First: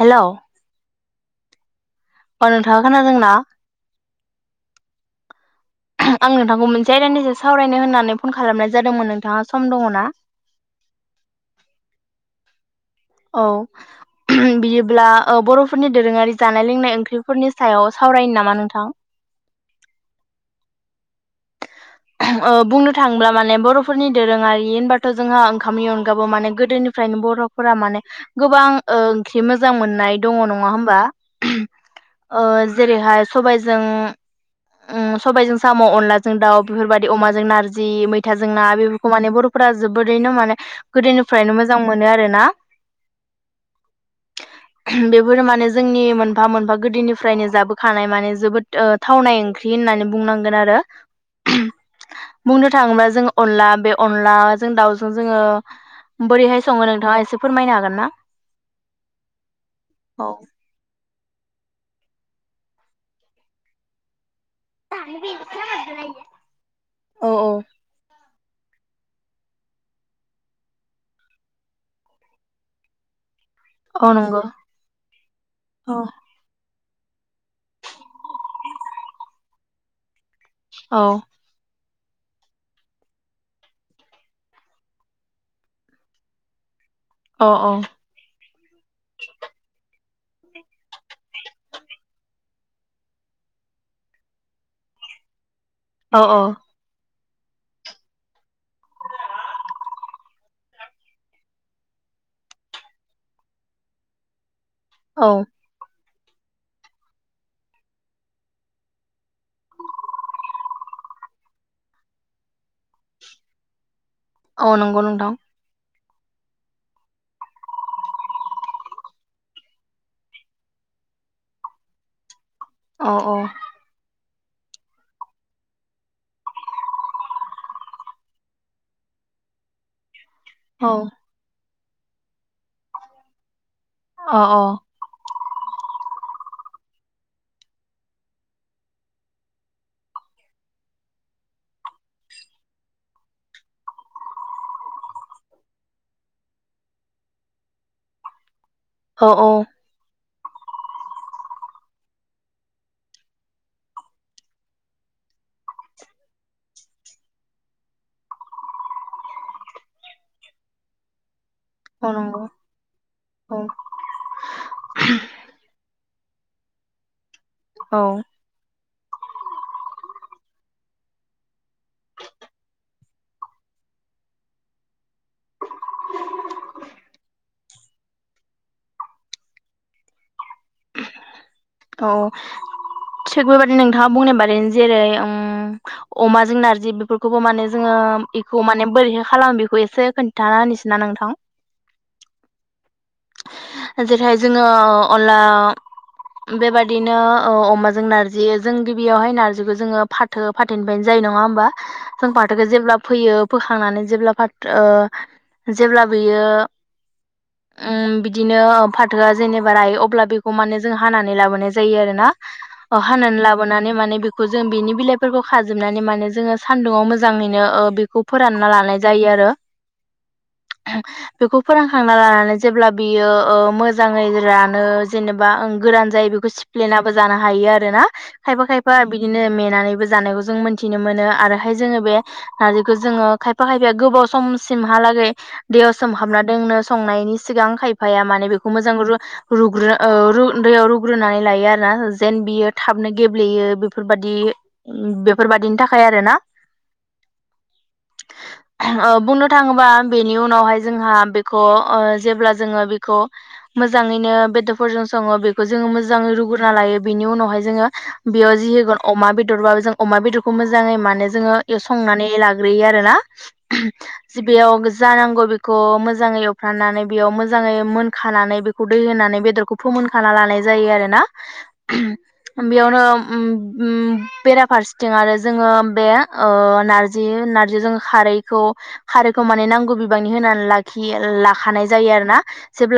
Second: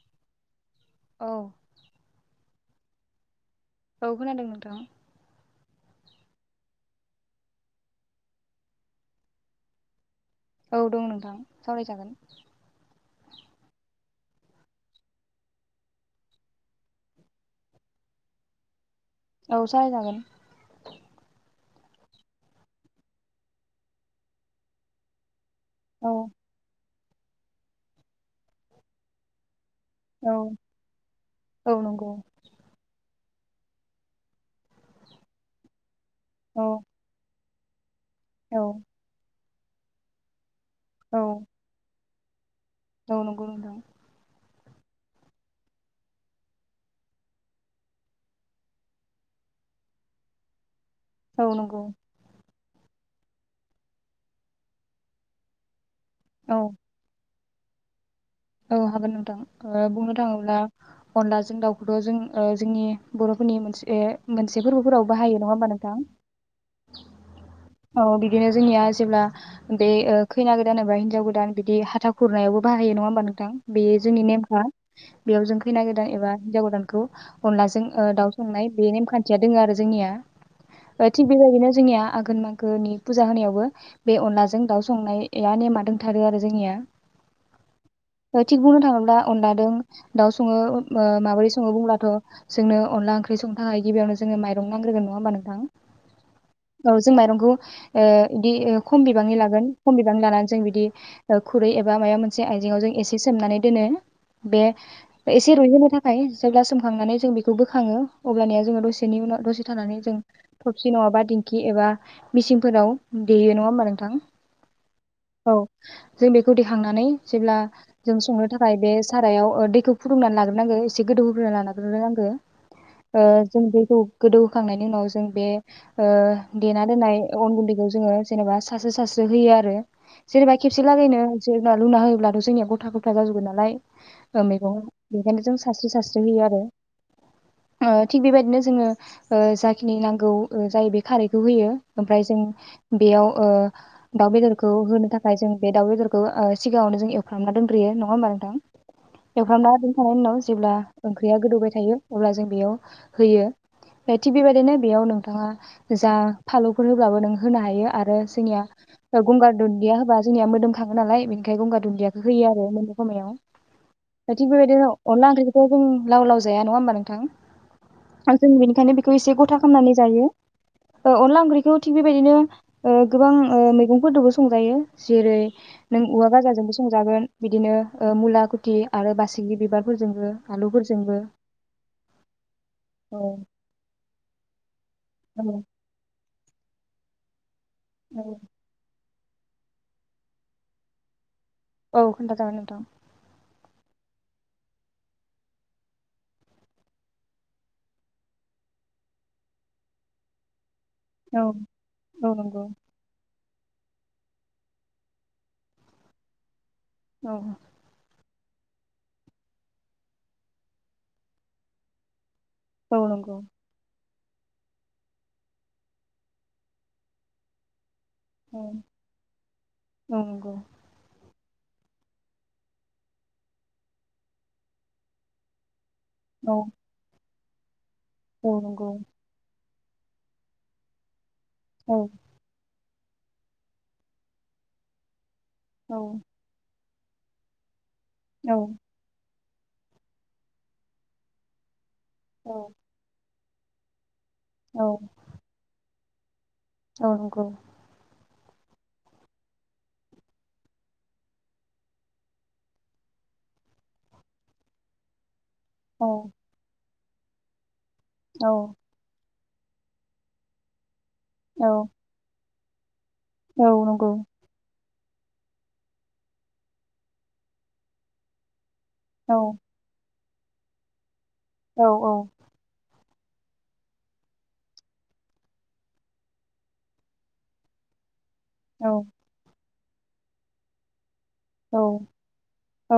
हेल'। औ अ नोंथाङा खोनादोंना? औ खोनादों नोंथां। आं नोंथांखौ मोनसे आयदानि सावरायनो होननानै फन खालामनाय जादोंमोन नोंथाङा सम दङ ना? औ दं नोंथां सावरायजागोन। औ बिदिब्ला ओ बर'फोरनि दोरोङारि जानाय लोंनाय ओंख्रिफोरनि सायाव सावरायो नामा नोंथां? औ सावरायजागोन। ओ बुंनो थाङोब्ला माने बर'फोरनि दोरोङारि होनबाथ' जोंहा ओं खामनि औ अनगाबो माने गोदोनि फ्रायनो बर'फोरा माने गोबां ओंख्रि मो जां मोननाय औ दङ नङा होमबा औ नंगौ ओ जेरैहाय सबायजों उम सबायजों साम'अनला जों दाउ औ बेफोरबायदि अमाजों नारजि [unintelligible] [unintelligible] जों औ ना बेफोरखौ माने बर' [unintelligible] [unintelligible] जोबोदैनो माने औ गोदोनिफ्रायनो मोजां मोनो आरो ना। औ नंगौ नोंथां। बेफोर माने जोंनि मोनफा -मोनफा गोदोनिफ्रायनो जाबोखानाय माने जोबोद ओह थावनाय ओंख्रि होननानै बुंनांगोन आरो। औ नंगौ। बुंनो थाङोब्ला जों अनला बे अनला जों दाउजों जोङो औ बोरैहाय सङो नोंथाङा एसे फोरमायनो हागोन ना? औ हागोन नोंथां ओह बुंनो औ थाङोब्ला अनला जों दाउखौथ' जों ओह जोंनि बरफोरनि मोनसे मोनसे फोरबोफोराव बाहायो नङा होमबा नोंथां औ औ [unintelligible] बिदिनो जोंनिया जेब्ला बे ओह खैना गोदान एबा हिनजाव गोदान बिदि हाथा खुरनायावबो बाहायो नङा होमबा नोंथां [unintelligible] बेयो जोंनि नंगौ नेमखा बेयाव जों खैना गोदान एबा हिनजाव गोदान बेखौ अनलाजों ओह दाउ संनाय बे नेमखान्थिया दोङो आरो जोंनिया। औ थिग बेबायदिनो जोंनिया आघोन मागोनि फुजा होनायावबो बे अनलाजों दाउ संनाया नेमा दोंथारो आरो जोंनिया। अ अ। थिग बुंनो थाङोब्ला अनलादों दाउ सङो ओह माबोरै सङो बुंब्लाथ जोंनो अनला ओंख्रि संनो थाखाय गिबियावनो जोङो माइरं नांग्रोगोन नङा होमबा नोंथां। औ औ। जों माइरंखौ ओह बिदि खम बिबांनि लागोन खम बिबांनि लानानै जों बिदि खुरै एबा माबा मोनसे आइजेंआव जों एसे इसे सोमनानै दोनो बे औ एसे रुयहोनो [unintelligible] ओमफ्राय जेब्ला सोमखांनानै जों बेखौ बोखाङो अब्लानिया जोङो दसेनि उनाव दसे थानानै जों थबसि नङाबा दिंखि एबा मिचिनफोराव देयो नङा होमबा नोंथां? औ नंगौ नोंथां। औ जों बेखौ दिखांनानै जेब्ला जों संनो थाखाय बे सारायाव ओ दैखौ फुदुंनानै लाग्रोनांगो एसे गोदौ होग्रोना लाग्रोनांगो। औ औ ओह जों दैखौ गोदौ होखांनायनि उनाव जों बे ओ देना दोननाय अन गुन्दैखौ जोङो जेनेबा सारस्रो सारस्रो होयो आरो। जेनेबा खेबसे औ लागायनो जो लुना होयोब्लाथ' जोंनिया गथा गथा- गथा जाजोबोन नालाय औ मैगं बेखायनो जों सास्रि -सास्रि होयो आरो। ओ थिग बेबायदिनो जोङो ओ जाखिनि नांगौ ओ जायो बे खारैखौ होयो ओमफ्राय जों बेयाव ओ दाउ बेदरखौ होनो थाखाय जों बे दाउ बेदरखौ ओ सिगाङावनो जों एवफ्रामना दोन ग्रोयो नङा मा नोंथां? औ औ एवफ्रामना दोनखानायनि उनाव जेब्ला ओंख्रिया गोदौबाय थायो अब्ला जों बेयाव होयो थिग बेबायदिनो बेयाव नोंथाङा जा फालौफोर होब्लाबो नों होनो हायो आरो जोंनिया गंगार दुन्दिया होबा जोंनिया मोदोमखाङो नालाय गंगार औ दुन्दिखौ नंगौ होयो आरो। खमायाव दा थिग बेबायदिनो अनला ओंख्रिखौथ' जों लाव लाव जाया नङा होमबा नोंथां? औ औ आं जों बेनिखायनो बे खौ एसे गथा खामनानै जायो। अनला ओ ओंख्रिखौ थिग बेबायदिनो ओ गोबां ओ मैगंफोरदोंबो संजायो जेरै नों औवा गाजाजोंबो संजागोन। बिदिनो ओ मुला खुथि आरो बासिगि बिबारफोरजोंबो आलुफोरजोंबो। औ औ थिग बेबादिनो नोंथाङा बुंनाय बादिनो जेरै उम औ। अमाजों नारजि बेफोरखौबो माने जोङो औ एखौ माने बोरैहाय खालामो बेखौ एसे खोन्थाना होनोसैना नोंथां। औ खोन्थाजागोन नोंथां‌। जेरैहाय जोङो अनला बेबादिनो ओ अमाजों नारजि जों गिबियावहाय नारजिखौ जोङो फाथो फाथ फाथनिफ्रायनो जायो नङा औ होमबा। जों औ नंगौ फाथोखौ जेब्ला फैयो बोखांनानै जेब्ला फाथ ओ जेब्ला बियो औ। बिदिनो फाथोआ जेनेबा रायो अब्ला बेखौ माने जों हानानै लाबोनाय जायो आरो ना। अ औ नंगौ हानानै लाबोनानै माने बि खौ जों बि बेनि बिलाइफोरखौ खाजोबनानै माने जोङो सान्दुुंआव मोजाङैनो ओ बि खौ औ फोरानना लानाय जायो आरो। औ नंगौ बेखौ फोरोंखांना लानानै जेब्ला बियो ओ मोजाङै रानो जेनेबा ओं गोरान जायो बेखौ औ सिप्लिनाबो जानो हायो आरो ना। औ खायफा नंगौ खायफा बिदिनो मेनानै बो जानायखौ जों मोनथिनो मोनो। आरोहाय औ जोङो बे नारजि जोङो खायफा खायफाया गोबाव समसिमहालागै दैयाव औ सोम हाबना दोंनो संनायनि सिगां खायफ बिफाया माने औ बेखौ मोजां रू रुग्रो अ रु दैयाव रुग्रोनानै लायो आरोना। जेन औ बियो थाबनो गेब ब्लेयो बेफोरबाय दि औ बेफोरबायदिनि था खाय आरो ना। औ नंगौ। ओ बुंनो थाङोबा बेनि उनावहाय जोंहा बेखौ ओ जेब्ला जोङो बेखौ मोजाङैनो बेदरफोरजों सङो बे खौ जोङो औ मोजाङै रुग्रोना लायो बिनि उनावहाय जोङो बियो जि होगोन अमा बे दर बाबो जों अमा बेदरखौ मोजाङै मानो जोङो औ बे संनानै ला ग्रैयो आरो ना। औ नंगौ जे बेयाव जानांगौ बेखौ मोजाङै एवफ्रानानै बेयाव मोजाङै मोनखानानै बेखौ उदै औ होनानै बेदरखौ होखाना लानाय जायो आरो ना। औ [unintelligible] औ बेयावनो उम उम बेराफारसेथिं आरो जोङो बे ओ नारजि नारजिजों खारै खौ खारैखौ माने नांगौ बिबांनि होनानै लाखियो लाखानाय जायो औ आरोना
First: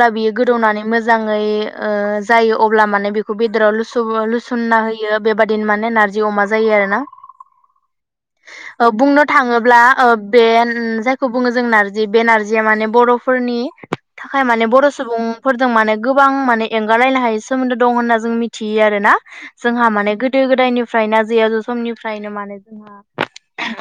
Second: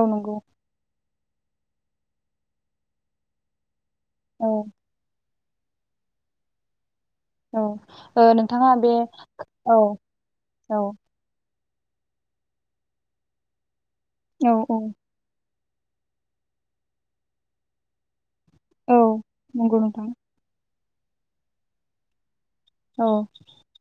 औ बियो नंगौ गोदौनानै मो जाङै ओ जायो अब्ला माने बेखौ बेदराव लु सुबो औ लुसना होयो। बेबादिनो माने नारजि अमा जायो आरो ना। औ ओ नोंथाङा ओ बे बुंनो औ थाङोब्ला ओ बे उम औ जायखौ बुङो जों नारजि बे नारजिया माने बर'फोरनि थाखाय औ माने औ बर' सुबुं फोरजों माने गोबां माने एंगारलायनो हाय सोमोन्दो दं होनना जों मिथि यो औ आरोना नंगौ जोंहा नोंथां माने गोदो गोदायनि फ्राय ना जेल समनिफ्रायनो माने औ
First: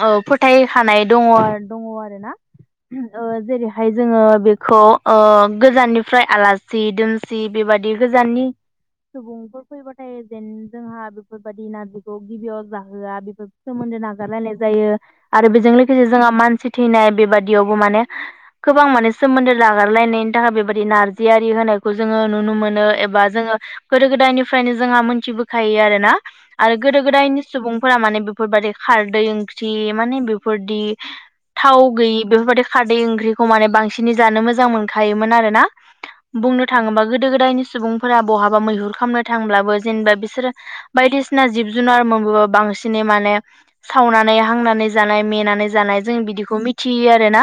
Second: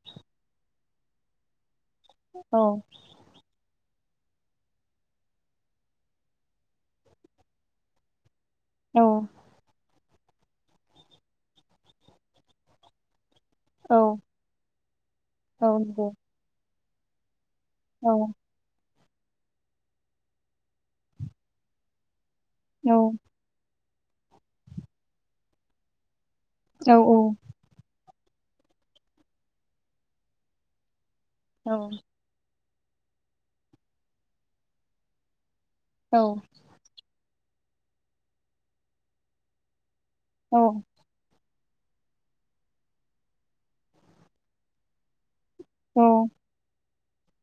औ फोथायो थानाय दङ आरो दङ' आरोना औ ओम ओ जेरै - हाय जोङो बेखौ ओ गोजाननिफ्राय आलासि दोनसि बेबादि गोजाननि औ सुबुंफोर फैबा थाय जेन जोंहा बेफोरबायदि नारजिखौ गिबियाव जाहोआ बेफोर सोमोन्दो औ नागारलायनाय जायो आरो औ बेजों लोगोसे नंगौ जोंहा मानसि थिनाय बे यावनो माने औ गोबां माने सोमोन्दो लागारलायनायनि थाखाय बेबायदि नारजियारि होनायखौ जोङो। नुनो मोनो एबा औ जोङो गोदो गोदायनिफ्रायनो जोंहा मोनथिबोखायो आरोना आरो गोदो गोदायनि सुबुंफोरा माने बे बेफोरबादि खारदै ओंख्रि माने बेफोरदि औ थाव गैयि बेफोरबायदि खारदै ओंख्रिखौ माने बांसिनै जानो मोजां मोनखायोमोन आरोना बुंनो थाङोबा गो गोदायनि सुबुंफोरा बहाबा मैहुर खालामनो थांब्लाबो जेनेबा बिसोरो औ बायदिसिना जिब जुनार मोनबोबा बांसिनै माने सावनानै हांनानै जानाय मेना जानाय जों औ बिदिखौ मि थियो आरोना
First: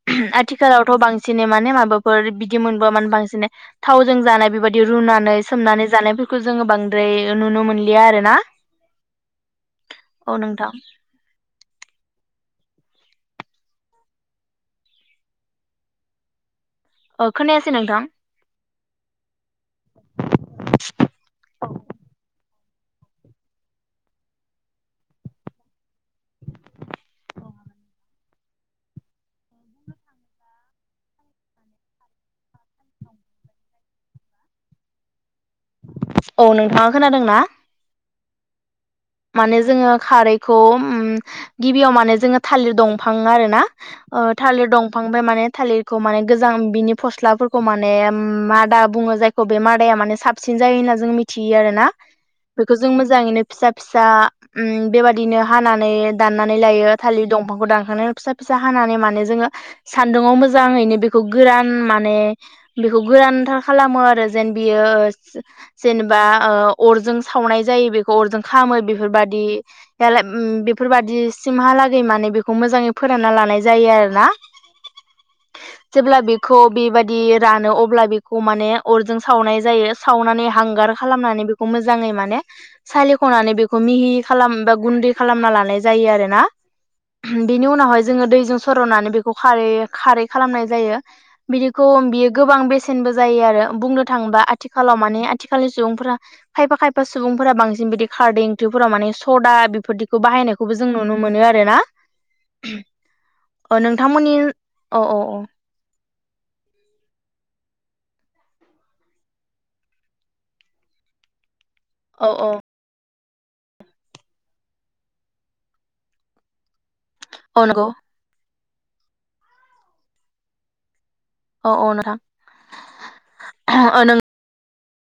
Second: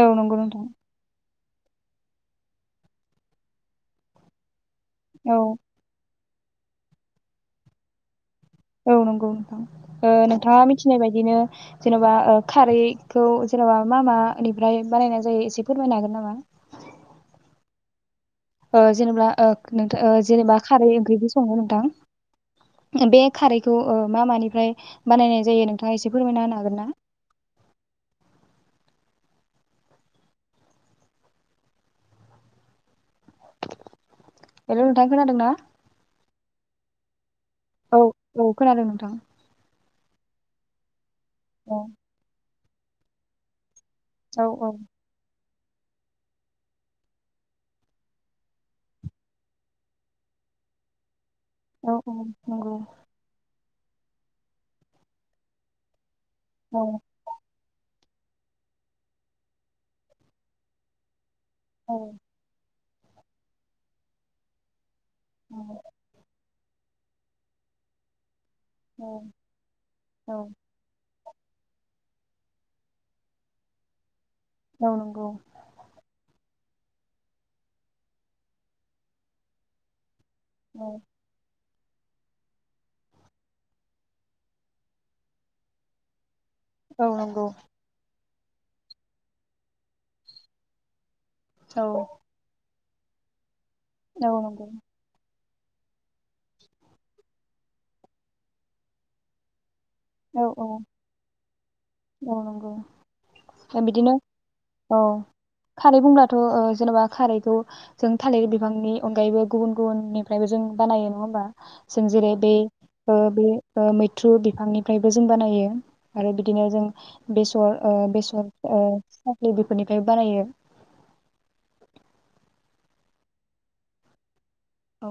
औ नंगौ नोंथां आथिखालावथ' बां सिनै माने माबाफोर बिदि मोनबो माने बांसिन थावजों जानाय बेबायदि बिदि रुनानै औ सोमनानै जानाय खौ जोङो बांद्राय नुनो मोनलिया आरो ना औ नंगौ नोंथां ओ नोंथां मिथिनाय बायदिनो जेन'बा खारैखौ जेनेबा मा मानिफ्राय बानायनाय जायो एसे फोरमायनो हागोन नामा? अ खोनायासै नोंथां ओ जेनेबा ओ जेनेबा खारै ओंख्रिबो सङो नोंथां बे खारैखौ ओ मा मानिफ्राय बानायनाय जायो नों थांङा एसे फोरमायना होनो हागोन ना? हेलौ नोंथां खोनादों ना? औ नोंथाङा खोनादों ना? औ औ खोनादों नोंथां। माने जोङो खारैखौ उम औ गिबियाव माने जोङो थालिर दंफां आरोना ओ औ थालिर दंफांफाय माने थालिरखौ माने गोजां बिनि फस्लाफोरखौ माने मादा बुङो जायखौ बे मादाया माने साबसिन जायो होनना जों मि थियो आरो ना, औ बेखौ नंगौ जों मोजाङैनो फिसा फिसा उम बे बादिनो हानानै दाननानै औ लायो थालिर दंफांखौ दानखांनाय फिसा फिसा हानानै माने जोङो सान्दुङाव मोजाङैनो बेखौ गोरान औ माने बेखौ गोरानथार खालामो आरो जेन बियो जेनेबा ओ अरजों सावनाय जायो बेखौ अरजों खालामो बेफोरबादि [unintelligible] औ उम बेफोरबादि सिमहालागै माने बेखौ मोजाङै फोरानना लानाय जायो आरो ना। औ नंगौ खौ बे बादि रानो अब्ला बेखौ माने अरजों सावनाय जायो। सावनानै हांगार औ खालामनानै बे खौ मोजाङै माने सालि खनानै बेखौ मिहि खालाम बा गुन्दै खालामना लानाय जायो आरो ना। औ नंगौ बिनि उनावहाय जोङो दै जों सर'नानै बेखौ खारै खारै खालामनाय जायो। बिदिखौ औ बियो गोबां बेसे नबो जायो आरो बुंनो औ थाङोबा नंगौ आथिखालाव माने आथिखालनि सुबुंफोरा खायफा खायफा सुबुंफोरा बांसिन बिदि खारदै ओंथोफोराव माने सदा बे फोरदिखौ औ औ बाहायनायखौबो जों नुनो मोनो आरोना। औ नंगौ [inaudible] बिदिनो नोंथांमोननि औ खारै बुंब्लाथ' ओ जेनेबा खारैखौ जों थालिर बिफांनि अनगायैबो गुबुन गुबुननिफ्रायबो जों बानायो नङा होमबा? जों औ जेरै औ बे बे मैथ्रु बिफांनिफ्रायबो जों बानायो आरो बिदिनो जों बेसर औ बेसर औ साख्रि बेफोरनिफ्राय बारायो औ औ नोंथां औ नों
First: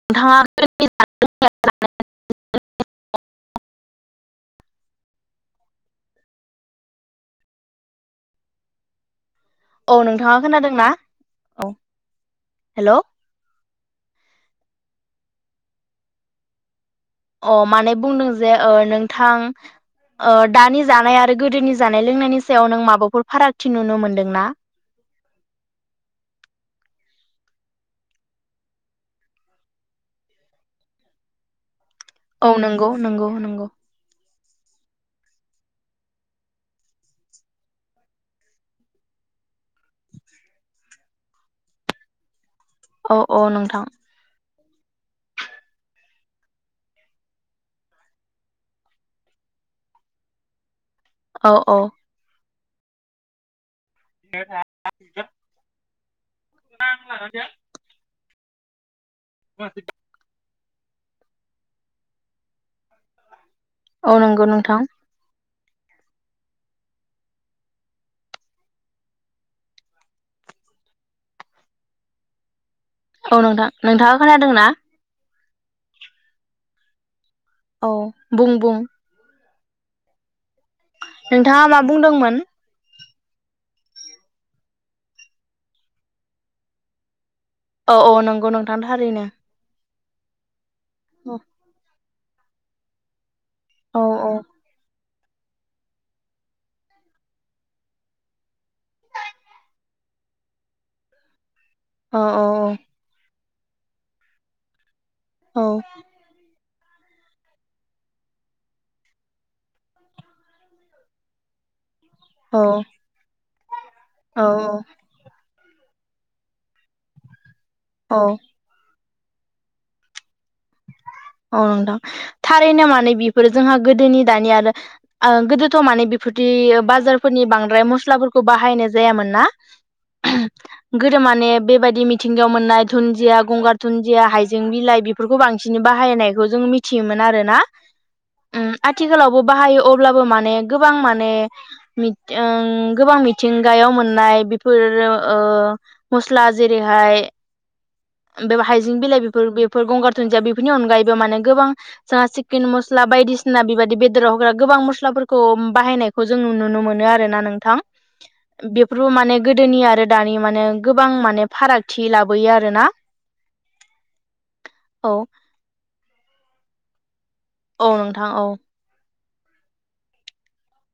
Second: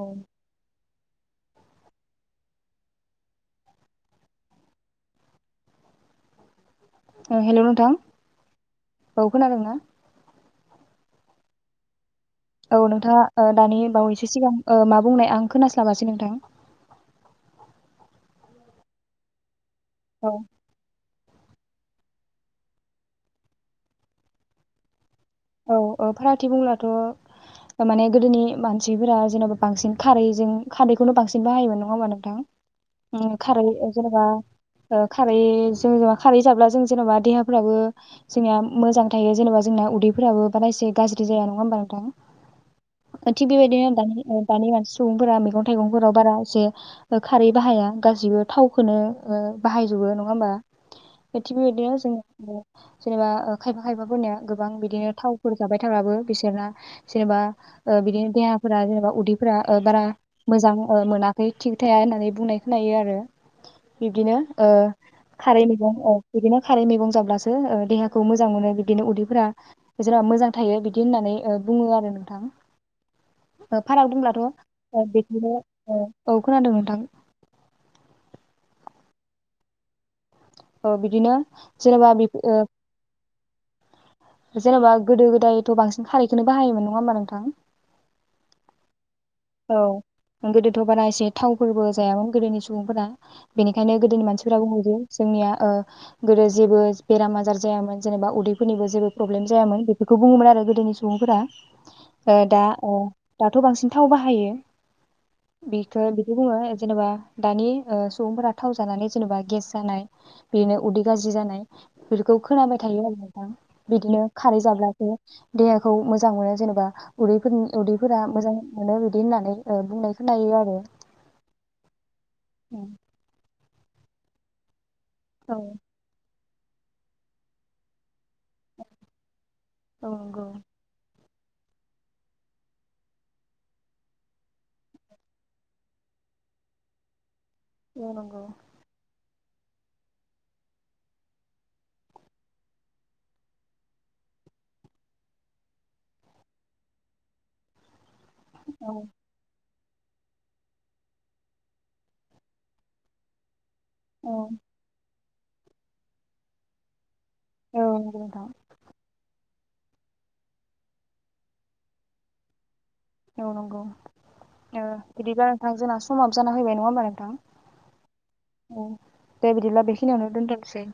औ थाङाखै [unintelligible] हेल' नोंथां औ खोनादोंना औ नोंथाङा खोनादोंना औह औ नोंथाङा ओ दानि बावैसो सिगां औ मा बुंनाय आं खोनास्लाबासै नोंथां अ माने बुंदों जे औ नोंथां औ दानि जानायात गोदोनि जानाय लोंनायनि सायाव नों माबाफोर फारागथि नुनो मोनदोंना औ औ फारागथि बुंब्लाथ' माने गोदोनि मानसिफोरा जेन'बा बांसिन खारैजों खारैखौनो बांसिन बाहायोमोन नङा होमबा औ नंगौ नंगौ नोंथां खारै नंगौ। जेनेबा खारै जों जेनबा खारै जाब्ला जों जेनेबा देहाफ्राबो जोंनिया मोजां थायो जेनेबा जोंना उदै फोराबो बाराय इसे गाज्रि जाया नङा होमबा औ नोंथां औ थिग नोंथां बेबायदिनो दानि मानसि सुबुंफोरा मैगं थाइगंफोराव बारा एसे खारै बाहाया गासैबो थावखौनो बाहायजोबो नङा होमबा औ बेथिंबो औ बेदिनो जों जेनेबा अह खायफा खायफा फोरनिया गोबां बिदिनो थावफोर जाबाय बिथाङाबो बिसोरना सोरनिबा बिदिनो देहा फोरा [inaudible] उदैफोरा ओ बारा मोजां मोनाखै थिग थाया होननानै बुंनाय खोनायो आरो औ बिबदिनो नंगौ नोंथां ओह खारै मैगं ओ बिदिनो खारै मैगं जाब्लासो देहाखौ मोजां मोनो बिबदिनो उदैफोरा जेनबा मोजां थायो बिदि होननानै बुङो आरो नोंथां औ नोंथां ओ फाराग नोंथाङा बुंब्लाथ' खोनादों ना ओ [inaudible] औ खोनादों नोंथां औ बुं-बुं ओ बिदिनो नोंथाङा मा जेनेबा बि बुंदोंमोन? ओ जेन'बा गोदो गोदायथ' बांसिन खारैखौनो बाहायोमोन नङा होमबा नोंथां? औ औ नंगौ नोंथां थारैनो। औ गोदो थ' बारा एसे औ थावफोरबो जायामोन गोदोनि सुबुंफोरा। बेनिखायनो औ गोदोनि मानसिफोरा [unintelligible] जोंनिया ओ गोदो जेबो बेराम आजार जायामोन जेनेबा उदैफोरनिबो जेबो प्रब्लेम जायामोन बेफोरखौ बुङोमोन आरो गोदोनि सुबुंफोरा। औ ओ औ दा अ दाथ' बांसिन थाव बाहायो औ [unintelligible] जेनेबा दानि ओ सुबुंफोरा थाव जानानै जेनेबा गेस जानाय बिदिनो उदै गाज्रि जानाय बेफोरखौ खोनाबाय थायो आरो नोंथां। बिदिनो औ खारै जाब्लासो देहाखौ मोजां मोनो जेनेबा उदैफोरनि उदैफोरा औ मोजां बिदि होननानै ओ बुंनाय खोनायो आरो। औ नोंथां। उम थारैनो माने बेफोरो जोंहा गोदोनि दानि आरो ओ औ गोदोथ' माने बेफोर बिदि बाजारफोरनि बांद्राय मस्लाफोर खौ बाहायनाय जायामोन ना औ नंगौ गो दो माने बेबायदि मिथिंगायाव मोननाय दुन्दिया गंगार दुनन्दिया हाइजें बिलाइ बेफोरखौ बां सिन बाहायनायखौ जों मिथियोमोन आरो ना। औ नंगौ बाहायो अब्लाबो माने गोबां माने मिथ ओ गोबां मिथिंगायाव मोननाय बेफोर ओ मस्ला जेरैहाय बे औ हाइजें बिलाइ बेफोर बे फोर गंगार दुन्दिया बेफोरनि अनगायैबो माने गोबां जोंङा चिकेन मस्ला बायदिसिना बिबा दि बेदराव औ होग्रा गोबां मस्लाफोर खौ बाहायनायखौ जों नुनो मोनो आरो ना नोंथां औ नंगौ नोंथां बेफोर माने गोदोनि आरो दानि माने गोबां माने फारागथि लाबोयो आरो ना? औ नंगौ औ बिदि थां जोंना समा जाना फैबाय नंङा होनबा नोंथां औ नोंथां औ दे बिदिब्ला बेखिनियावनो दोनथ'नोसै